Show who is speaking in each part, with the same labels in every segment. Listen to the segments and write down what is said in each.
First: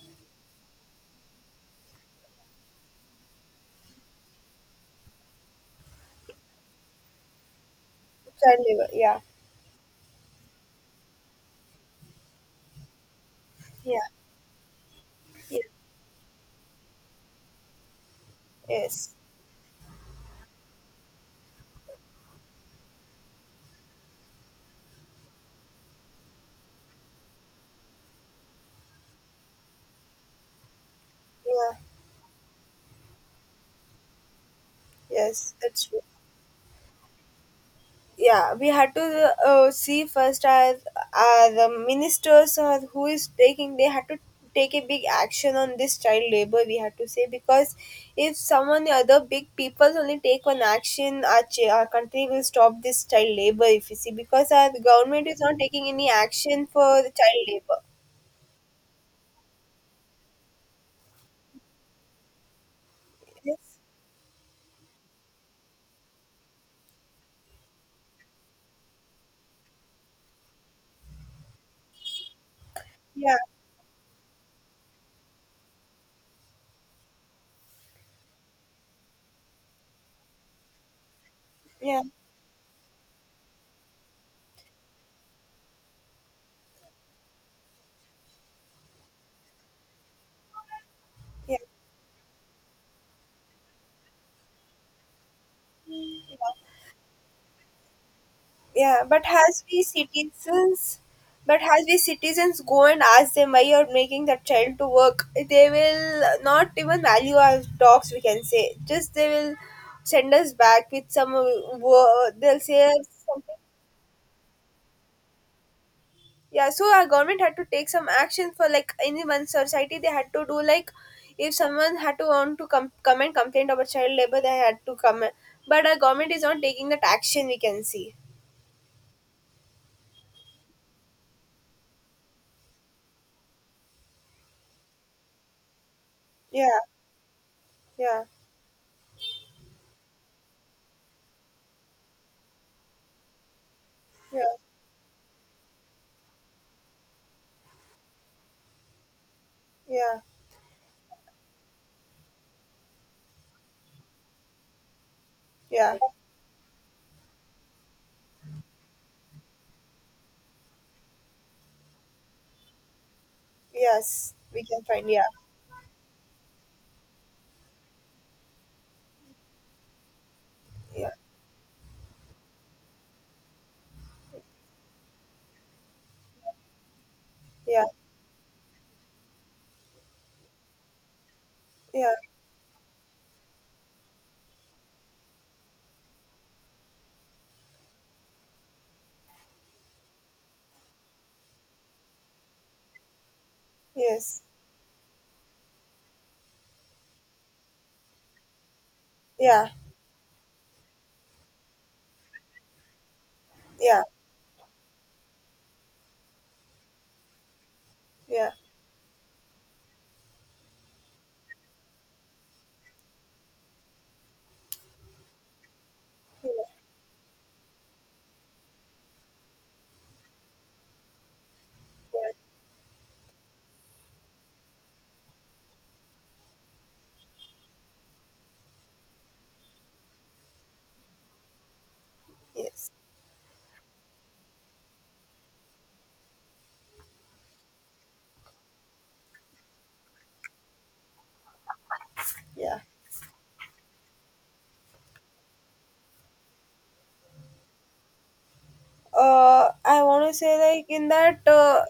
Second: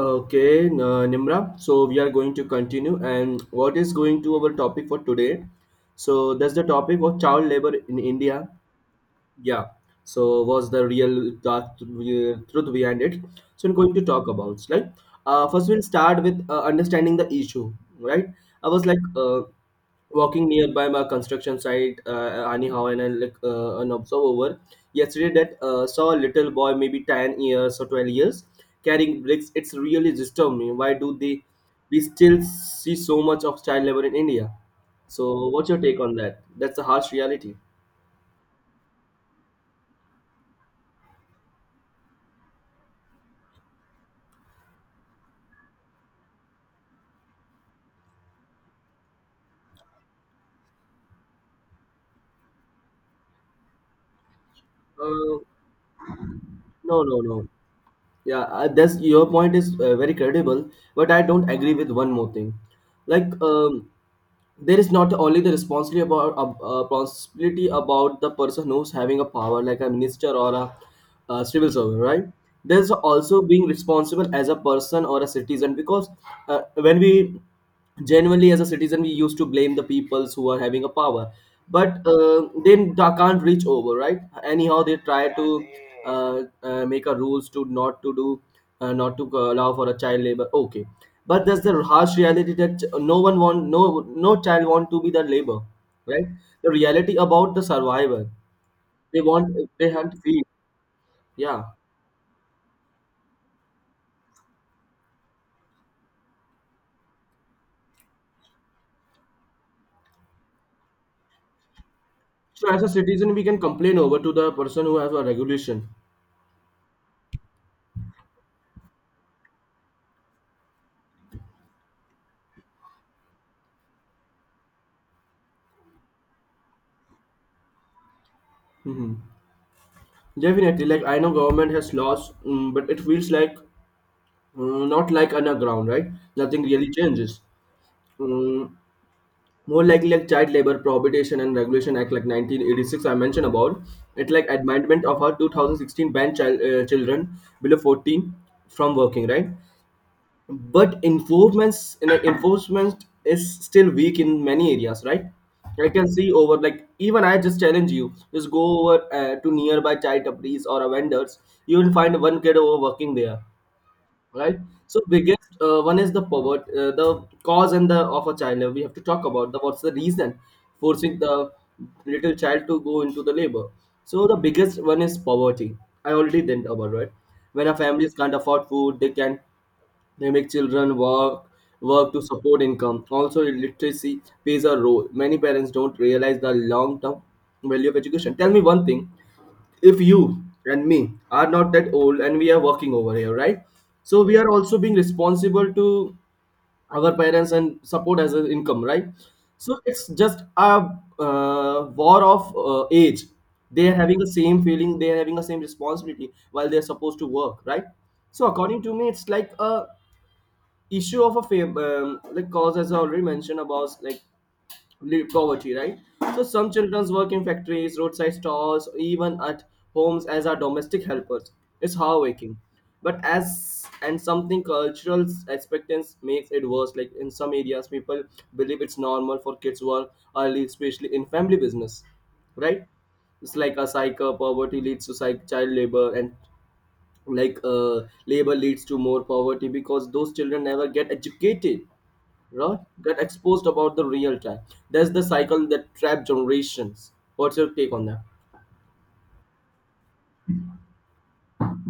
Speaker 1: Okay, Nimra. So we are going to continue, and what is going to our topic for today? So that's the topic of child labor in India.
Speaker 2: Child labor. Yeah.
Speaker 1: Yeah. So was the real dark truth behind it? So I'm going
Speaker 2: Yeah.
Speaker 1: to talk about like
Speaker 2: Yeah.
Speaker 1: first we'll start with understanding the issue, right? I was like
Speaker 2: Yes.
Speaker 1: walking nearby my construction site anyhow and I like an observe over yesterday that saw a little boy maybe 10 years or 12 years carrying bricks. It's really disturbed me. Why do they
Speaker 2: Yeah.
Speaker 1: we still see so much of child labor in India? So
Speaker 2: Yes.
Speaker 1: what's your
Speaker 2: That's true.
Speaker 1: take on that? That's a harsh reality.
Speaker 2: Yeah. We had to see first as the ministers or who is taking. They had to take a big action on this child labor. We had to say because if someone other big peoples only take one action, our country will stop this child labor. If you see, because our government is
Speaker 1: uh,
Speaker 2: not taking any action for
Speaker 1: no,
Speaker 2: the
Speaker 1: no,
Speaker 2: child
Speaker 1: no.
Speaker 2: labor.
Speaker 1: Yeah, that's your point is very credible, but I don't agree with one more thing. Like,
Speaker 2: Yes.
Speaker 1: there is not only the responsibility about the person who's having a power, like a minister or a, civil servant, right? There's
Speaker 2: Yeah.
Speaker 1: also being responsible as a person or a citizen because when we genuinely as a citizen we used to blame the peoples who are having a power,
Speaker 2: Yeah.
Speaker 1: but they can't reach over, right? Anyhow they try to make a rules to not to do not to allow for a child labor, okay? But
Speaker 2: Yeah.
Speaker 1: there's the harsh reality that no one want no no child want to be the labor, right?
Speaker 2: Yeah.
Speaker 1: The reality about the survival,
Speaker 2: Yeah,
Speaker 1: they
Speaker 2: but
Speaker 1: want,
Speaker 2: as we
Speaker 1: they have to feed.
Speaker 2: citizens, but
Speaker 1: Yeah.
Speaker 2: as we citizens go and ask them why you're making that child to work, they will not even value our talks. We can say just they will send us back with some word. They'll
Speaker 1: So as
Speaker 2: say
Speaker 1: a citizen we
Speaker 2: something.
Speaker 1: can complain over to the person who has a regulation.
Speaker 2: Yeah, so our government had to take some action for like in one society. They had to do like if someone had to want to come and complain about child labor, they had to come. But our government is not taking that action. We can see.
Speaker 1: Hmm. Definitely, like I know government has laws, but it feels like not like underground, right? Nothing
Speaker 2: Yeah,
Speaker 1: really changes.
Speaker 2: yeah,
Speaker 1: Mm, more likely, like child labor prohibition and regulation act, like 1986 I mentioned about it,
Speaker 2: yeah,
Speaker 1: like amendment of our 2016 banned child children below 14 from working, right?
Speaker 2: yeah,
Speaker 1: But enforcements in enforcement is still weak in many areas, right? I
Speaker 2: yeah.
Speaker 1: can see over, like, even I just challenge you, just go over to nearby chai tapris or a vendors, you will find one kid over working there,
Speaker 2: Yes,
Speaker 1: right?
Speaker 2: we can
Speaker 1: So
Speaker 2: find. Yeah,
Speaker 1: biggest one is the poverty, the cause and the of a child labor. We have to talk about the what's the reason
Speaker 2: yeah,
Speaker 1: forcing the little child to go into the labor. So the biggest one is poverty. I already didn't about, right? When a
Speaker 2: yeah,
Speaker 1: families can't afford food, they make children work, work
Speaker 2: yeah,
Speaker 1: to support income. Also, literacy plays a role. Many parents don't realize the long-term value of education. Tell me one thing: if you and me are not that old and we are working over here, right? So we
Speaker 2: yes,
Speaker 1: are also being responsible to our parents and support as an income, right?
Speaker 2: yeah,
Speaker 1: So it's just a war of age. They are
Speaker 2: yeah,
Speaker 1: having the same feeling. They are having the same responsibility while they are supposed to work, right? So
Speaker 2: yeah,
Speaker 1: according to me, it's like a issue of a like cause as I already mentioned about like poverty, right? So
Speaker 2: yeah,
Speaker 1: some childrens work in factories, roadside stalls, even at homes as our domestic helpers. It's
Speaker 2: yeah,
Speaker 1: heartbreaking, but as and something cultural expectance makes it worse. Like in some areas, people believe it's normal for kids work early, especially in family business, right?
Speaker 2: yes,
Speaker 1: It's like a cycle. Poverty leads to child labor, and like labor leads to more poverty because those children never get educated, right?
Speaker 2: yeah.
Speaker 1: Get exposed about the real time. That's the cycle that trap generations. What's your take on that?
Speaker 2: I want to say like in that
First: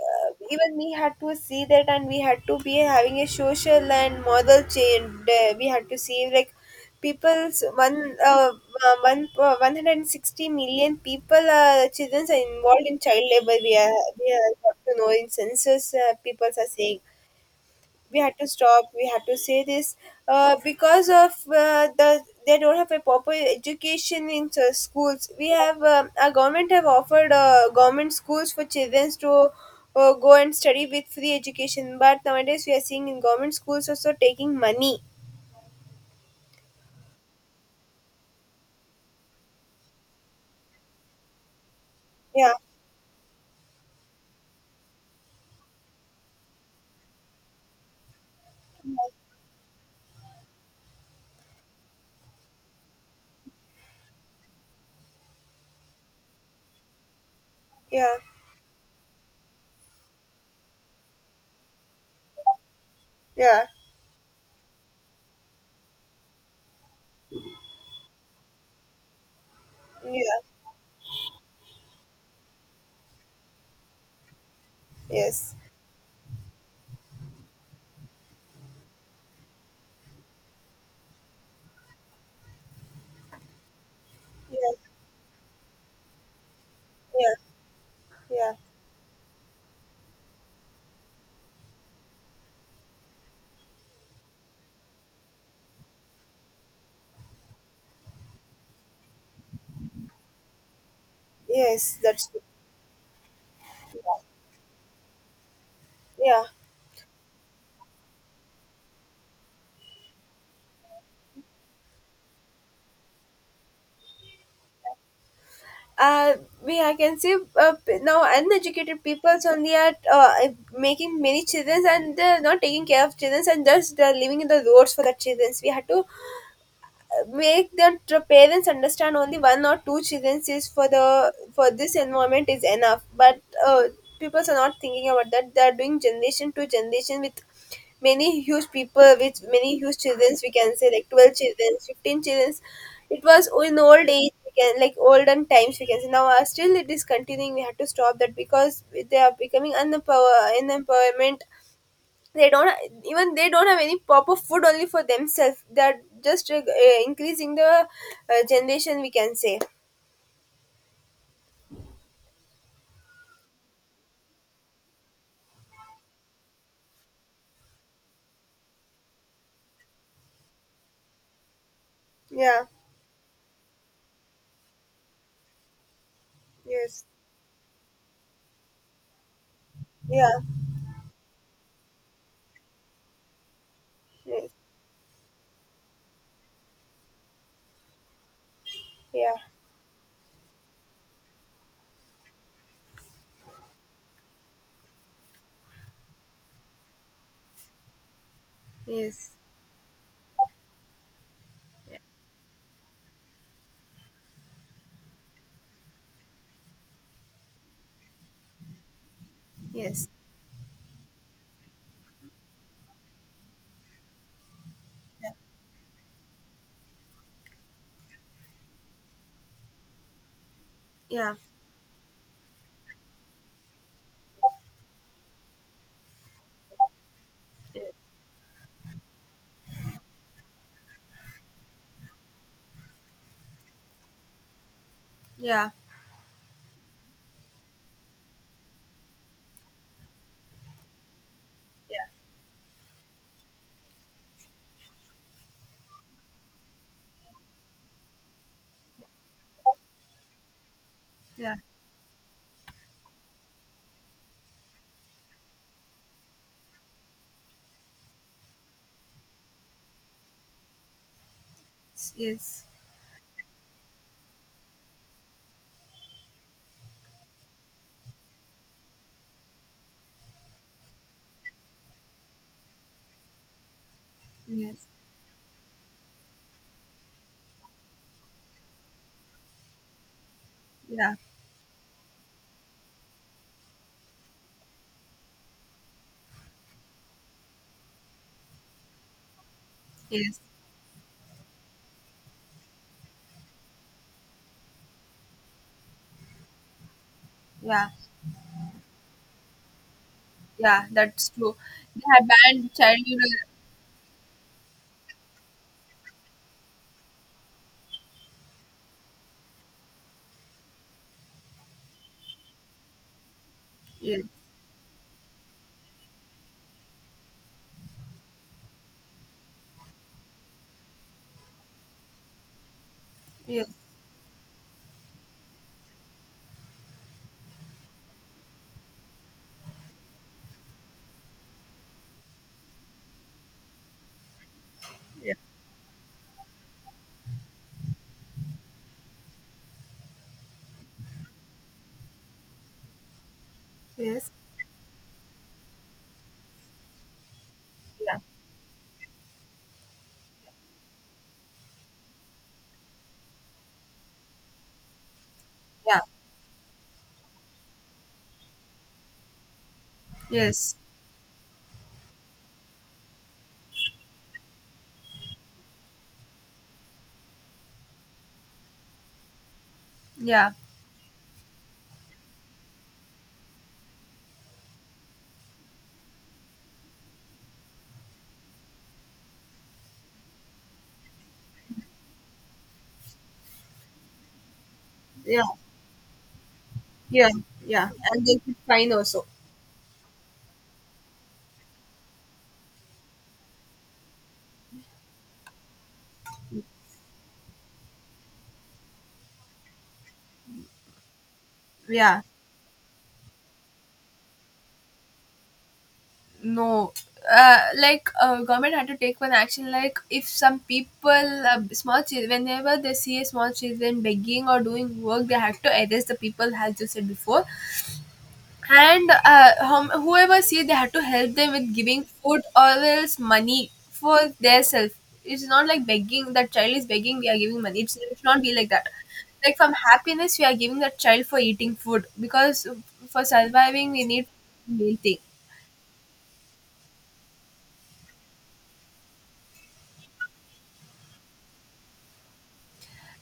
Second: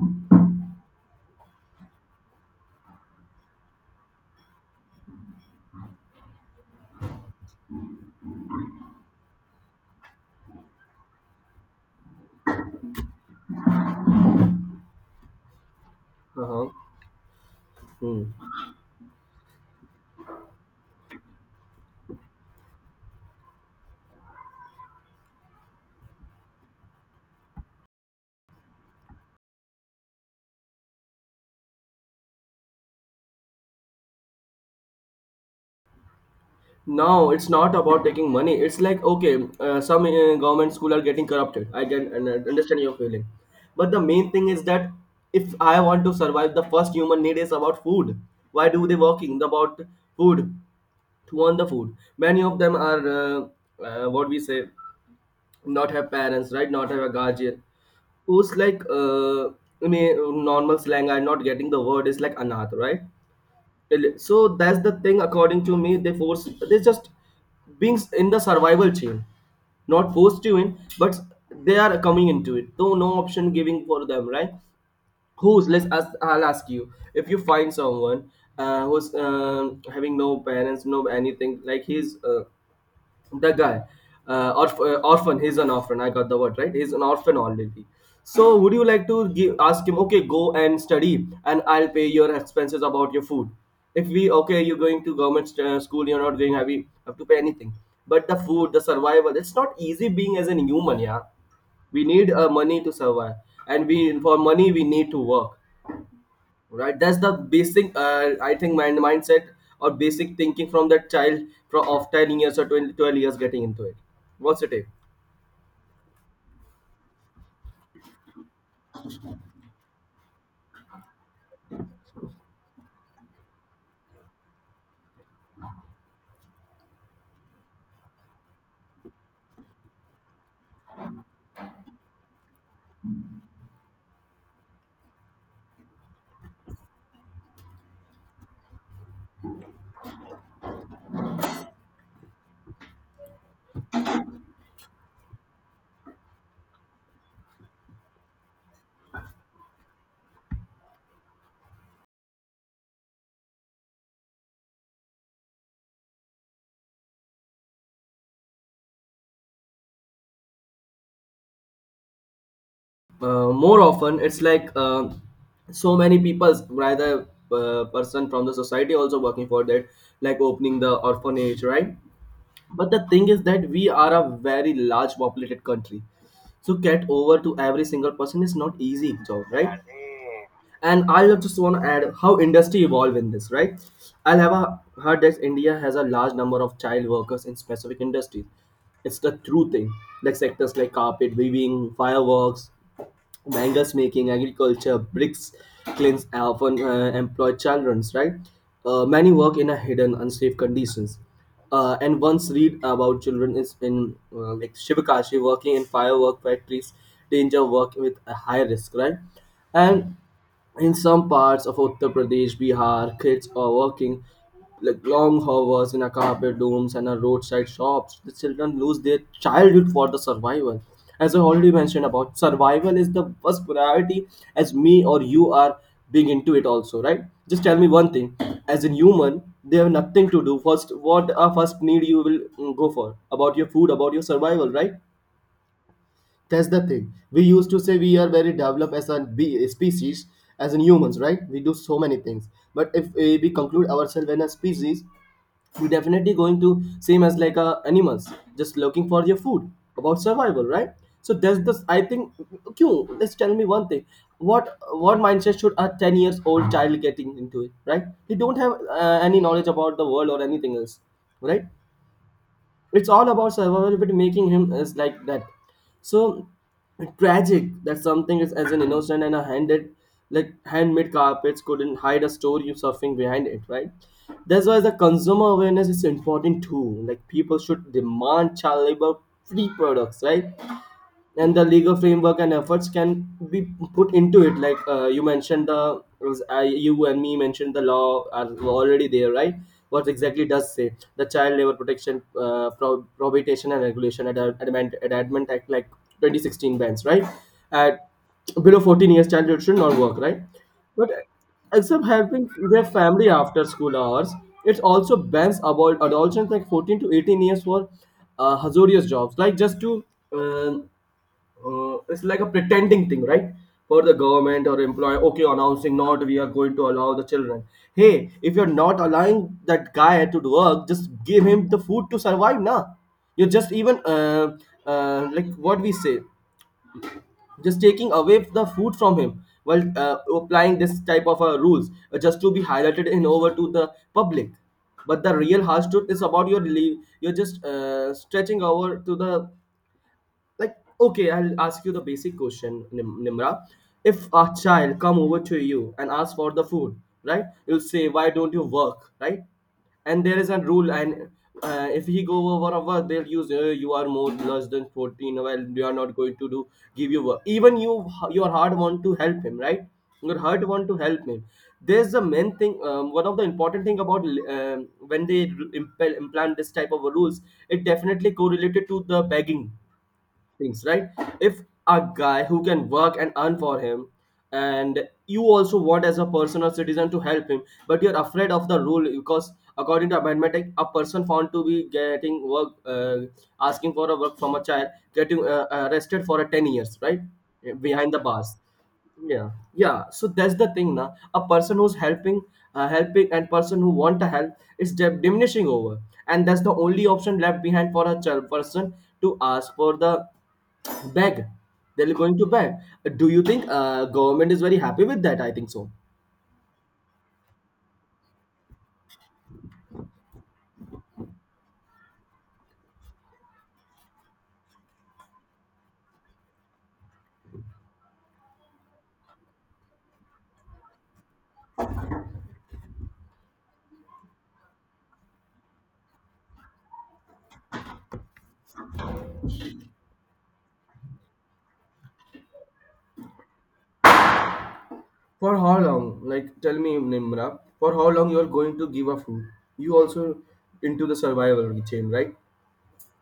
Speaker 2: even we had to see that, and we had to be having a social and model change. We had to see like people's 160 million people children are involved in child labor. We are got to know in census, people are
Speaker 1: Uh-huh.
Speaker 2: saying we
Speaker 1: Hmm.
Speaker 2: had to stop, we had to say this because of the they don't have a proper education in schools. We have our government have offered government schools for children to go and study with free education, but nowadays we are seeing in government schools also taking money.
Speaker 1: No, it's not about taking money. It's like, okay, some government school are getting corrupted. I can and I
Speaker 2: Yeah,
Speaker 1: understand your feeling, but the main thing is that if I want to survive, the first human need is about food. Why do they working about food? To earn the food. Many of them are what we say not have parents, right? Not have a guardian.
Speaker 2: yeah,
Speaker 1: Who's like in a normal slang? I'm not getting the word. Is like anath, right?
Speaker 2: yeah,
Speaker 1: Well, so that's the thing. According to me, they force. They just being in the survival chain, not
Speaker 2: yeah,
Speaker 1: forced you in, but they are coming into it. So no option giving for them, right?
Speaker 2: yes,
Speaker 1: Who's? Let's ask. I'll ask you. If you find someone who's having no parents, no anything, like he's the guy
Speaker 2: yeah,
Speaker 1: orphan, he's an orphan, I got the word, right? He's an
Speaker 2: yeah,
Speaker 1: orphan already.
Speaker 2: yeah,
Speaker 1: So would you like to give, ask him, okay, go and study and I'll pay your expenses about your food? If we, okay, you're going to government school, you're not going have, you have to pay anything, but the food, the survival, it's not easy being as an human. Yeah,
Speaker 2: yes,
Speaker 1: we
Speaker 2: that's
Speaker 1: need
Speaker 2: true.
Speaker 1: money to survive, and we for money we need to work,
Speaker 2: Yeah.
Speaker 1: right? That's the basic, I think, mindset or basic thinking from that child from of 10 years or 2012 years getting into it. What's your take?
Speaker 2: Uh, we I can see, now uneducated people only are making many children and they're not taking care of children, and thus they're living in the roads for the children. We had to make the parents understand only one or two children is for the for this environment is enough, but people are not thinking about that. They are doing generation to generation with many huge people with many huge children. We can say like 12 children, 15 children. It was in old age, we can like olden times we can say. Now still it is continuing. We have to stop that because they are becoming unempower, unemployment. They don't ha- Even they don't have any proper food only for themselves. They're just increasing the generation, we can say.
Speaker 1: More often it's like so many people, rather person from the society also working for that, like opening the orphanage, right?
Speaker 2: Yeah.
Speaker 1: But the thing is that we are a very large populated country, so
Speaker 2: Yes.
Speaker 1: get over to every single person is not easy job, right?
Speaker 2: Yeah.
Speaker 1: And I will just want to add how industry evolve in this, right? I'll
Speaker 2: Yes.
Speaker 1: have a, heard that India has a large number of child workers in specific industries. It's the
Speaker 2: Yeah.
Speaker 1: true thing. Like sectors like carpet weaving, fireworks, mangas making, agriculture, bricks, kilns often employ childrens, right? Many
Speaker 2: Yes.
Speaker 1: work in a hidden unsafe conditions, and once read about children is in like Shivakashi working in firework factories, danger work with a high risk, right?
Speaker 2: Yes.
Speaker 1: And in some parts of Uttar Pradesh, Bihar, kids are working like long hours in a carpet dooms and a roadside shops. The children lose their childhood for the survival.
Speaker 2: Yeah.
Speaker 1: As I already mentioned about, survival is the first priority as me or you are being into it also, right? Just tell
Speaker 2: Yeah.
Speaker 1: me one thing. As a human, they have nothing to do. First, what are first need you will go for? About your food, about your survival, right?
Speaker 2: Yeah.
Speaker 1: That's the thing. We used to say we are very developed as a species, as in humans, right? We do so
Speaker 2: Yeah.
Speaker 1: many things. But if we conclude ourselves in a species, we definitely going to same as like animals, just looking for your food about survival, right? So
Speaker 2: Yeah.
Speaker 1: that's the, I think, q. Let's tell me one thing: what mindset should a 10 years old child getting into it, right? He don't have any knowledge about the world or anything else, right?
Speaker 2: Yes.
Speaker 1: It's all about survival, but making him is like that. So tragic that something is as an innocent and a handed, like handmade carpets couldn't hide a story of suffering behind it, right? That's why
Speaker 2: Yes.
Speaker 1: the consumer awareness is important too. Like people should demand child labor free products, right?
Speaker 2: Yeah.
Speaker 1: And the legal framework and efforts can be put into it, like you mentioned the you and me mentioned the law are already there, right? What
Speaker 2: Yes.
Speaker 1: exactly does say? The child labor protection prohibition and regulation at amendment act like 2016 bans, right?
Speaker 2: Yeah.
Speaker 1: At below 14 years child should not work, right?
Speaker 2: Yeah.
Speaker 1: But
Speaker 2: That's true. They
Speaker 1: except
Speaker 2: have
Speaker 1: helping
Speaker 2: banned
Speaker 1: their family
Speaker 2: childhood.
Speaker 1: after school hours, it also bans about adolescents like 14 to 18 years for hazardous jobs, like just to um it's like a pretending thing, right? For the
Speaker 2: uh,
Speaker 1: government or employer, okay, announcing not we are going to allow the children. Hey, if you're not allowing that guy to do work, just give him the food to survive. Nah, you're
Speaker 2: yes.
Speaker 1: just even like what we say, just taking away the food from him while applying this type of rules just to be highlighted in over to the public. But
Speaker 2: Yes.
Speaker 1: the real harsh truth is about your leave. You're just stretching over to the like okay, I'll ask you the basic question, Nimra.
Speaker 2: Yeah.
Speaker 1: If
Speaker 2: Yes.
Speaker 1: a child come over to you and ask for the food, right? You'll say
Speaker 2: Yeah.
Speaker 1: why don't you work, right? And there is a rule and if he go over a work, they'll use you are more less than 14, well you are
Speaker 2: Yeah.
Speaker 1: not going to do, give you work even you, your heart want to help him, right? Your heart
Speaker 2: Yes.
Speaker 1: want to help him. There's the main thing. One of the important thing about, when they implant this type of rules, it definitely correlated to the begging
Speaker 2: Yeah.
Speaker 1: things, right? If a guy who can work and earn for him, and you also want as a person or citizen to help him, but you're afraid of the rule because according to amendment Act, a person found to be getting work, asking for a work from a child,
Speaker 2: Yeah.
Speaker 1: getting arrested for a 10 years, right?
Speaker 2: Yeah. Yeah.
Speaker 1: Behind the
Speaker 2: And they could
Speaker 1: bars.
Speaker 2: fine also.
Speaker 1: Yeah, yeah, so that's the thing. Now a person who's helping, helping, and person who want to help is diminishing over, and that's the only option left behind for a child person, to ask for the beg. They're
Speaker 2: Yeah.
Speaker 1: going to beg. Do you think government is very happy with that? I think so.
Speaker 2: No, like government had to take one action. Like if some people, small children, whenever they see a small children begging or doing work, they have to arrest the people, as you said before. And whoever see, they have to help them with giving food or else money for their self. It's not like begging. That child is begging. We are giving money. It should not be like that. Like from happiness, we are giving that child for eating food because for surviving, we need meal thing.
Speaker 1: For how long? Like, tell me, Nimra, for how long you are going to give a food? You also into the survival chain, right?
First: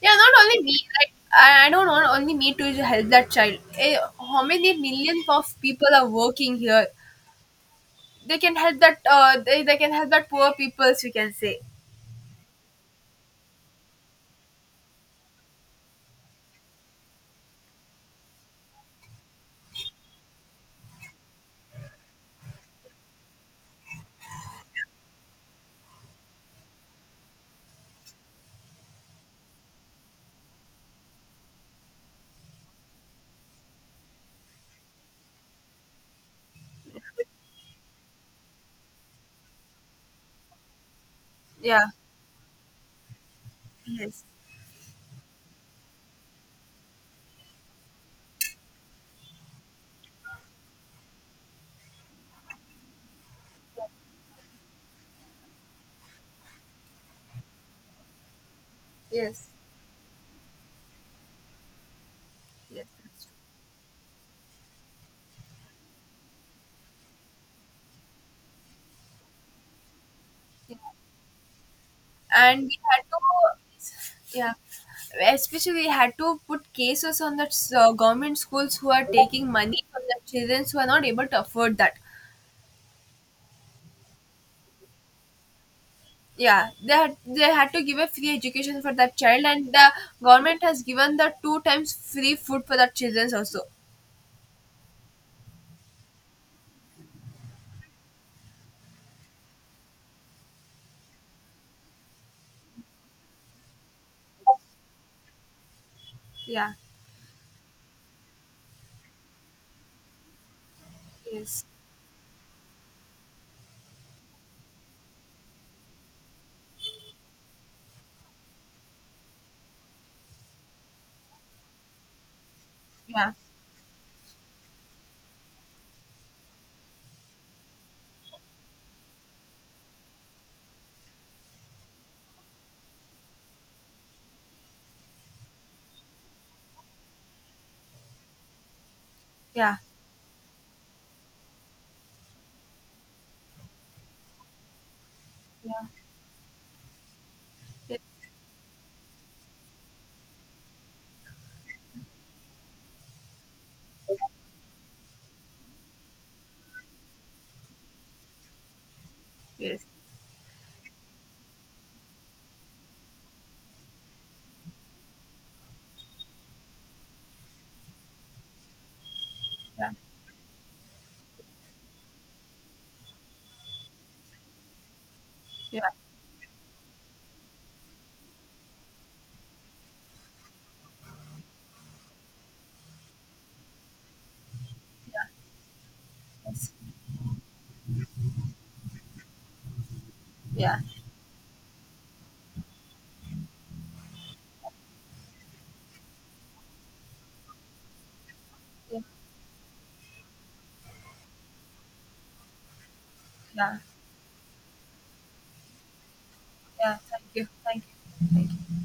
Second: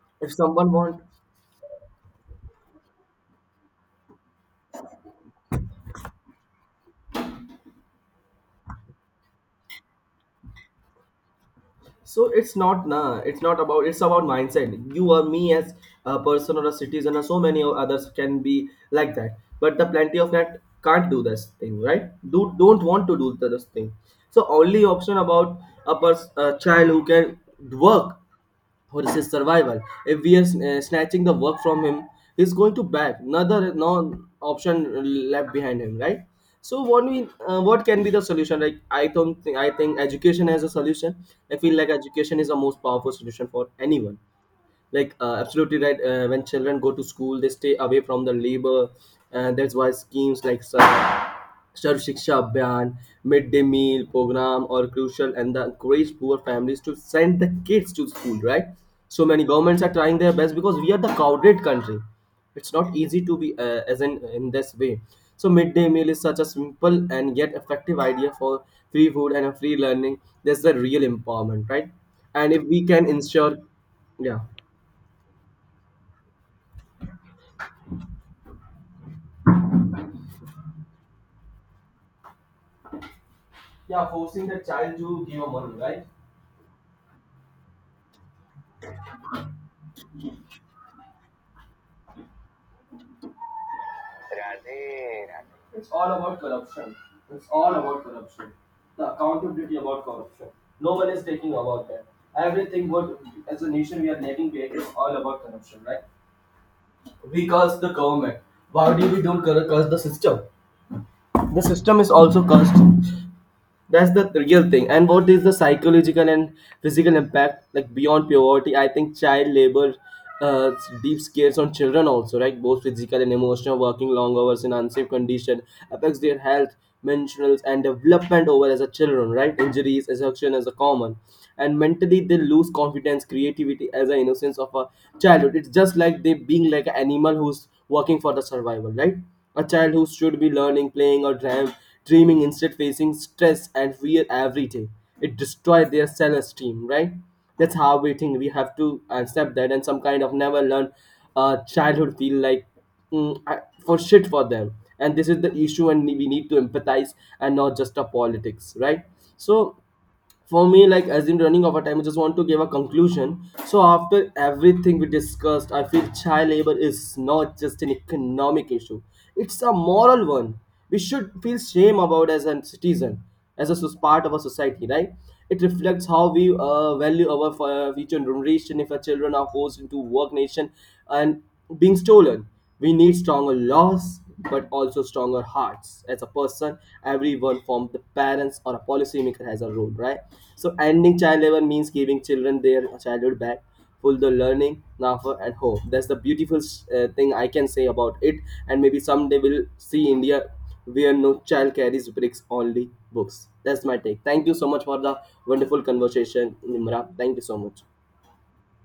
Speaker 2: Yeah, not
Speaker 1: If
Speaker 2: only
Speaker 1: someone
Speaker 2: me.
Speaker 1: want,
Speaker 2: Like I don't want only me to help that child. Eh, how many millions of people are working here? They can help that. They can help that poor people, we can say.
Speaker 1: so it's not, nah, it's not about, it's about mindset. You or me as a person or a citizen or so many others can be like that, but the plenty of that can't do this thing, right? Do, don't want to do this thing. So only option about a person, a child who can work for his survival. If we are snatching the work from him, he's going to back. Another no option left behind him, right? So what we what can be the solution? Like I don't think, I think education as a solution. I feel
Speaker 2: Yeah.
Speaker 1: like education is the most powerful solution for anyone.
Speaker 2: Yes.
Speaker 1: Like absolutely right. When children go to school, they stay away from the labor. That's why schemes like Sarv Shiksha Abhiyan, midday meal program are crucial and the encourage poor families to send the kids to school, right? So many
Speaker 2: Yes.
Speaker 1: governments are trying their best because we are the crowded country. It's
Speaker 2: Yes.
Speaker 1: not easy to be as in this way. So midday meal is such a simple and yet effective idea for free food and a free learning. That's the real empowerment, right?
Speaker 2: Yeah.
Speaker 1: And
Speaker 2: And
Speaker 1: if
Speaker 2: we
Speaker 1: we
Speaker 2: had
Speaker 1: can
Speaker 2: to.
Speaker 1: ensure, yeah,
Speaker 2: Yeah. Especially, we had to put cases on the government schools who are taking money from the children who are not able to afford that.
Speaker 1: yeah, forcing the child to give a money, right?
Speaker 2: Yeah, they had, they had to give a free education for that child, and the government has given the two times free food for the children also.
Speaker 1: It's all about corruption. It's all about corruption. The accountability about corruption. No one is taking about that. Everything what as a nation we are lacking behind is all about corruption, right?
Speaker 2: Yeah.
Speaker 1: We curse the government. Why do we don't curse the system? The
Speaker 2: Yes.
Speaker 1: system is also cursed. That's the real thing. And what is the psychological and physical impact, like beyond poverty, I think child labor uh, deep scares on children also, right? Both physical
Speaker 2: Yeah.
Speaker 1: and emotional. Working long hours in unsafe condition affects their health, mental, and development over as a children, right? Injuries, exhaustion as a common, and mentally they lose confidence, creativity as an innocence of a childhood. It's just like they being like an animal who's working for the survival, right? A
Speaker 2: Yeah.
Speaker 1: child who should be learning, playing or dreaming, instead facing stress and fear every day. It
Speaker 2: Yeah.
Speaker 1: destroyed their self-esteem, right? That's how
Speaker 2: Yes.
Speaker 1: we think. We have to accept that and some kind of never learn. Childhood feel like, mm, I- for shit for them. And this is the issue and we need to empathize and not just a politics, right? So
Speaker 2: Yes.
Speaker 1: for me, like as in running over time, I just want to give a conclusion. So after everything we discussed, I feel child labor is not just an economic issue, it's a
Speaker 2: Yeah.
Speaker 1: moral one. We should feel shame about as a citizen, as a part of a society, right? It
Speaker 2: Yeah.
Speaker 1: reflects how we value our future generation. If our children are forced into work nation and being stolen, we need stronger laws, but also
Speaker 2: Yeah.
Speaker 1: stronger hearts. As a
Speaker 2: Yes.
Speaker 1: person, everyone from the parents or a policymaker has a role, right? So
Speaker 2: Yeah.
Speaker 1: ending child labor means giving children their childhood back, full the learning, laughter, and hope. That's the beautiful thing I can say about it. And
Speaker 2: Yeah.
Speaker 1: maybe someday we'll see India where no child carries bricks, only books.
Speaker 2: Yeah.
Speaker 1: That's my take. Thank you so much for the wonderful conversation,
Speaker 2: Yeah.
Speaker 1: Nimra.
Speaker 2: Thank
Speaker 1: Thank you
Speaker 2: you,
Speaker 1: so
Speaker 2: thank
Speaker 1: much.
Speaker 2: you, thank you.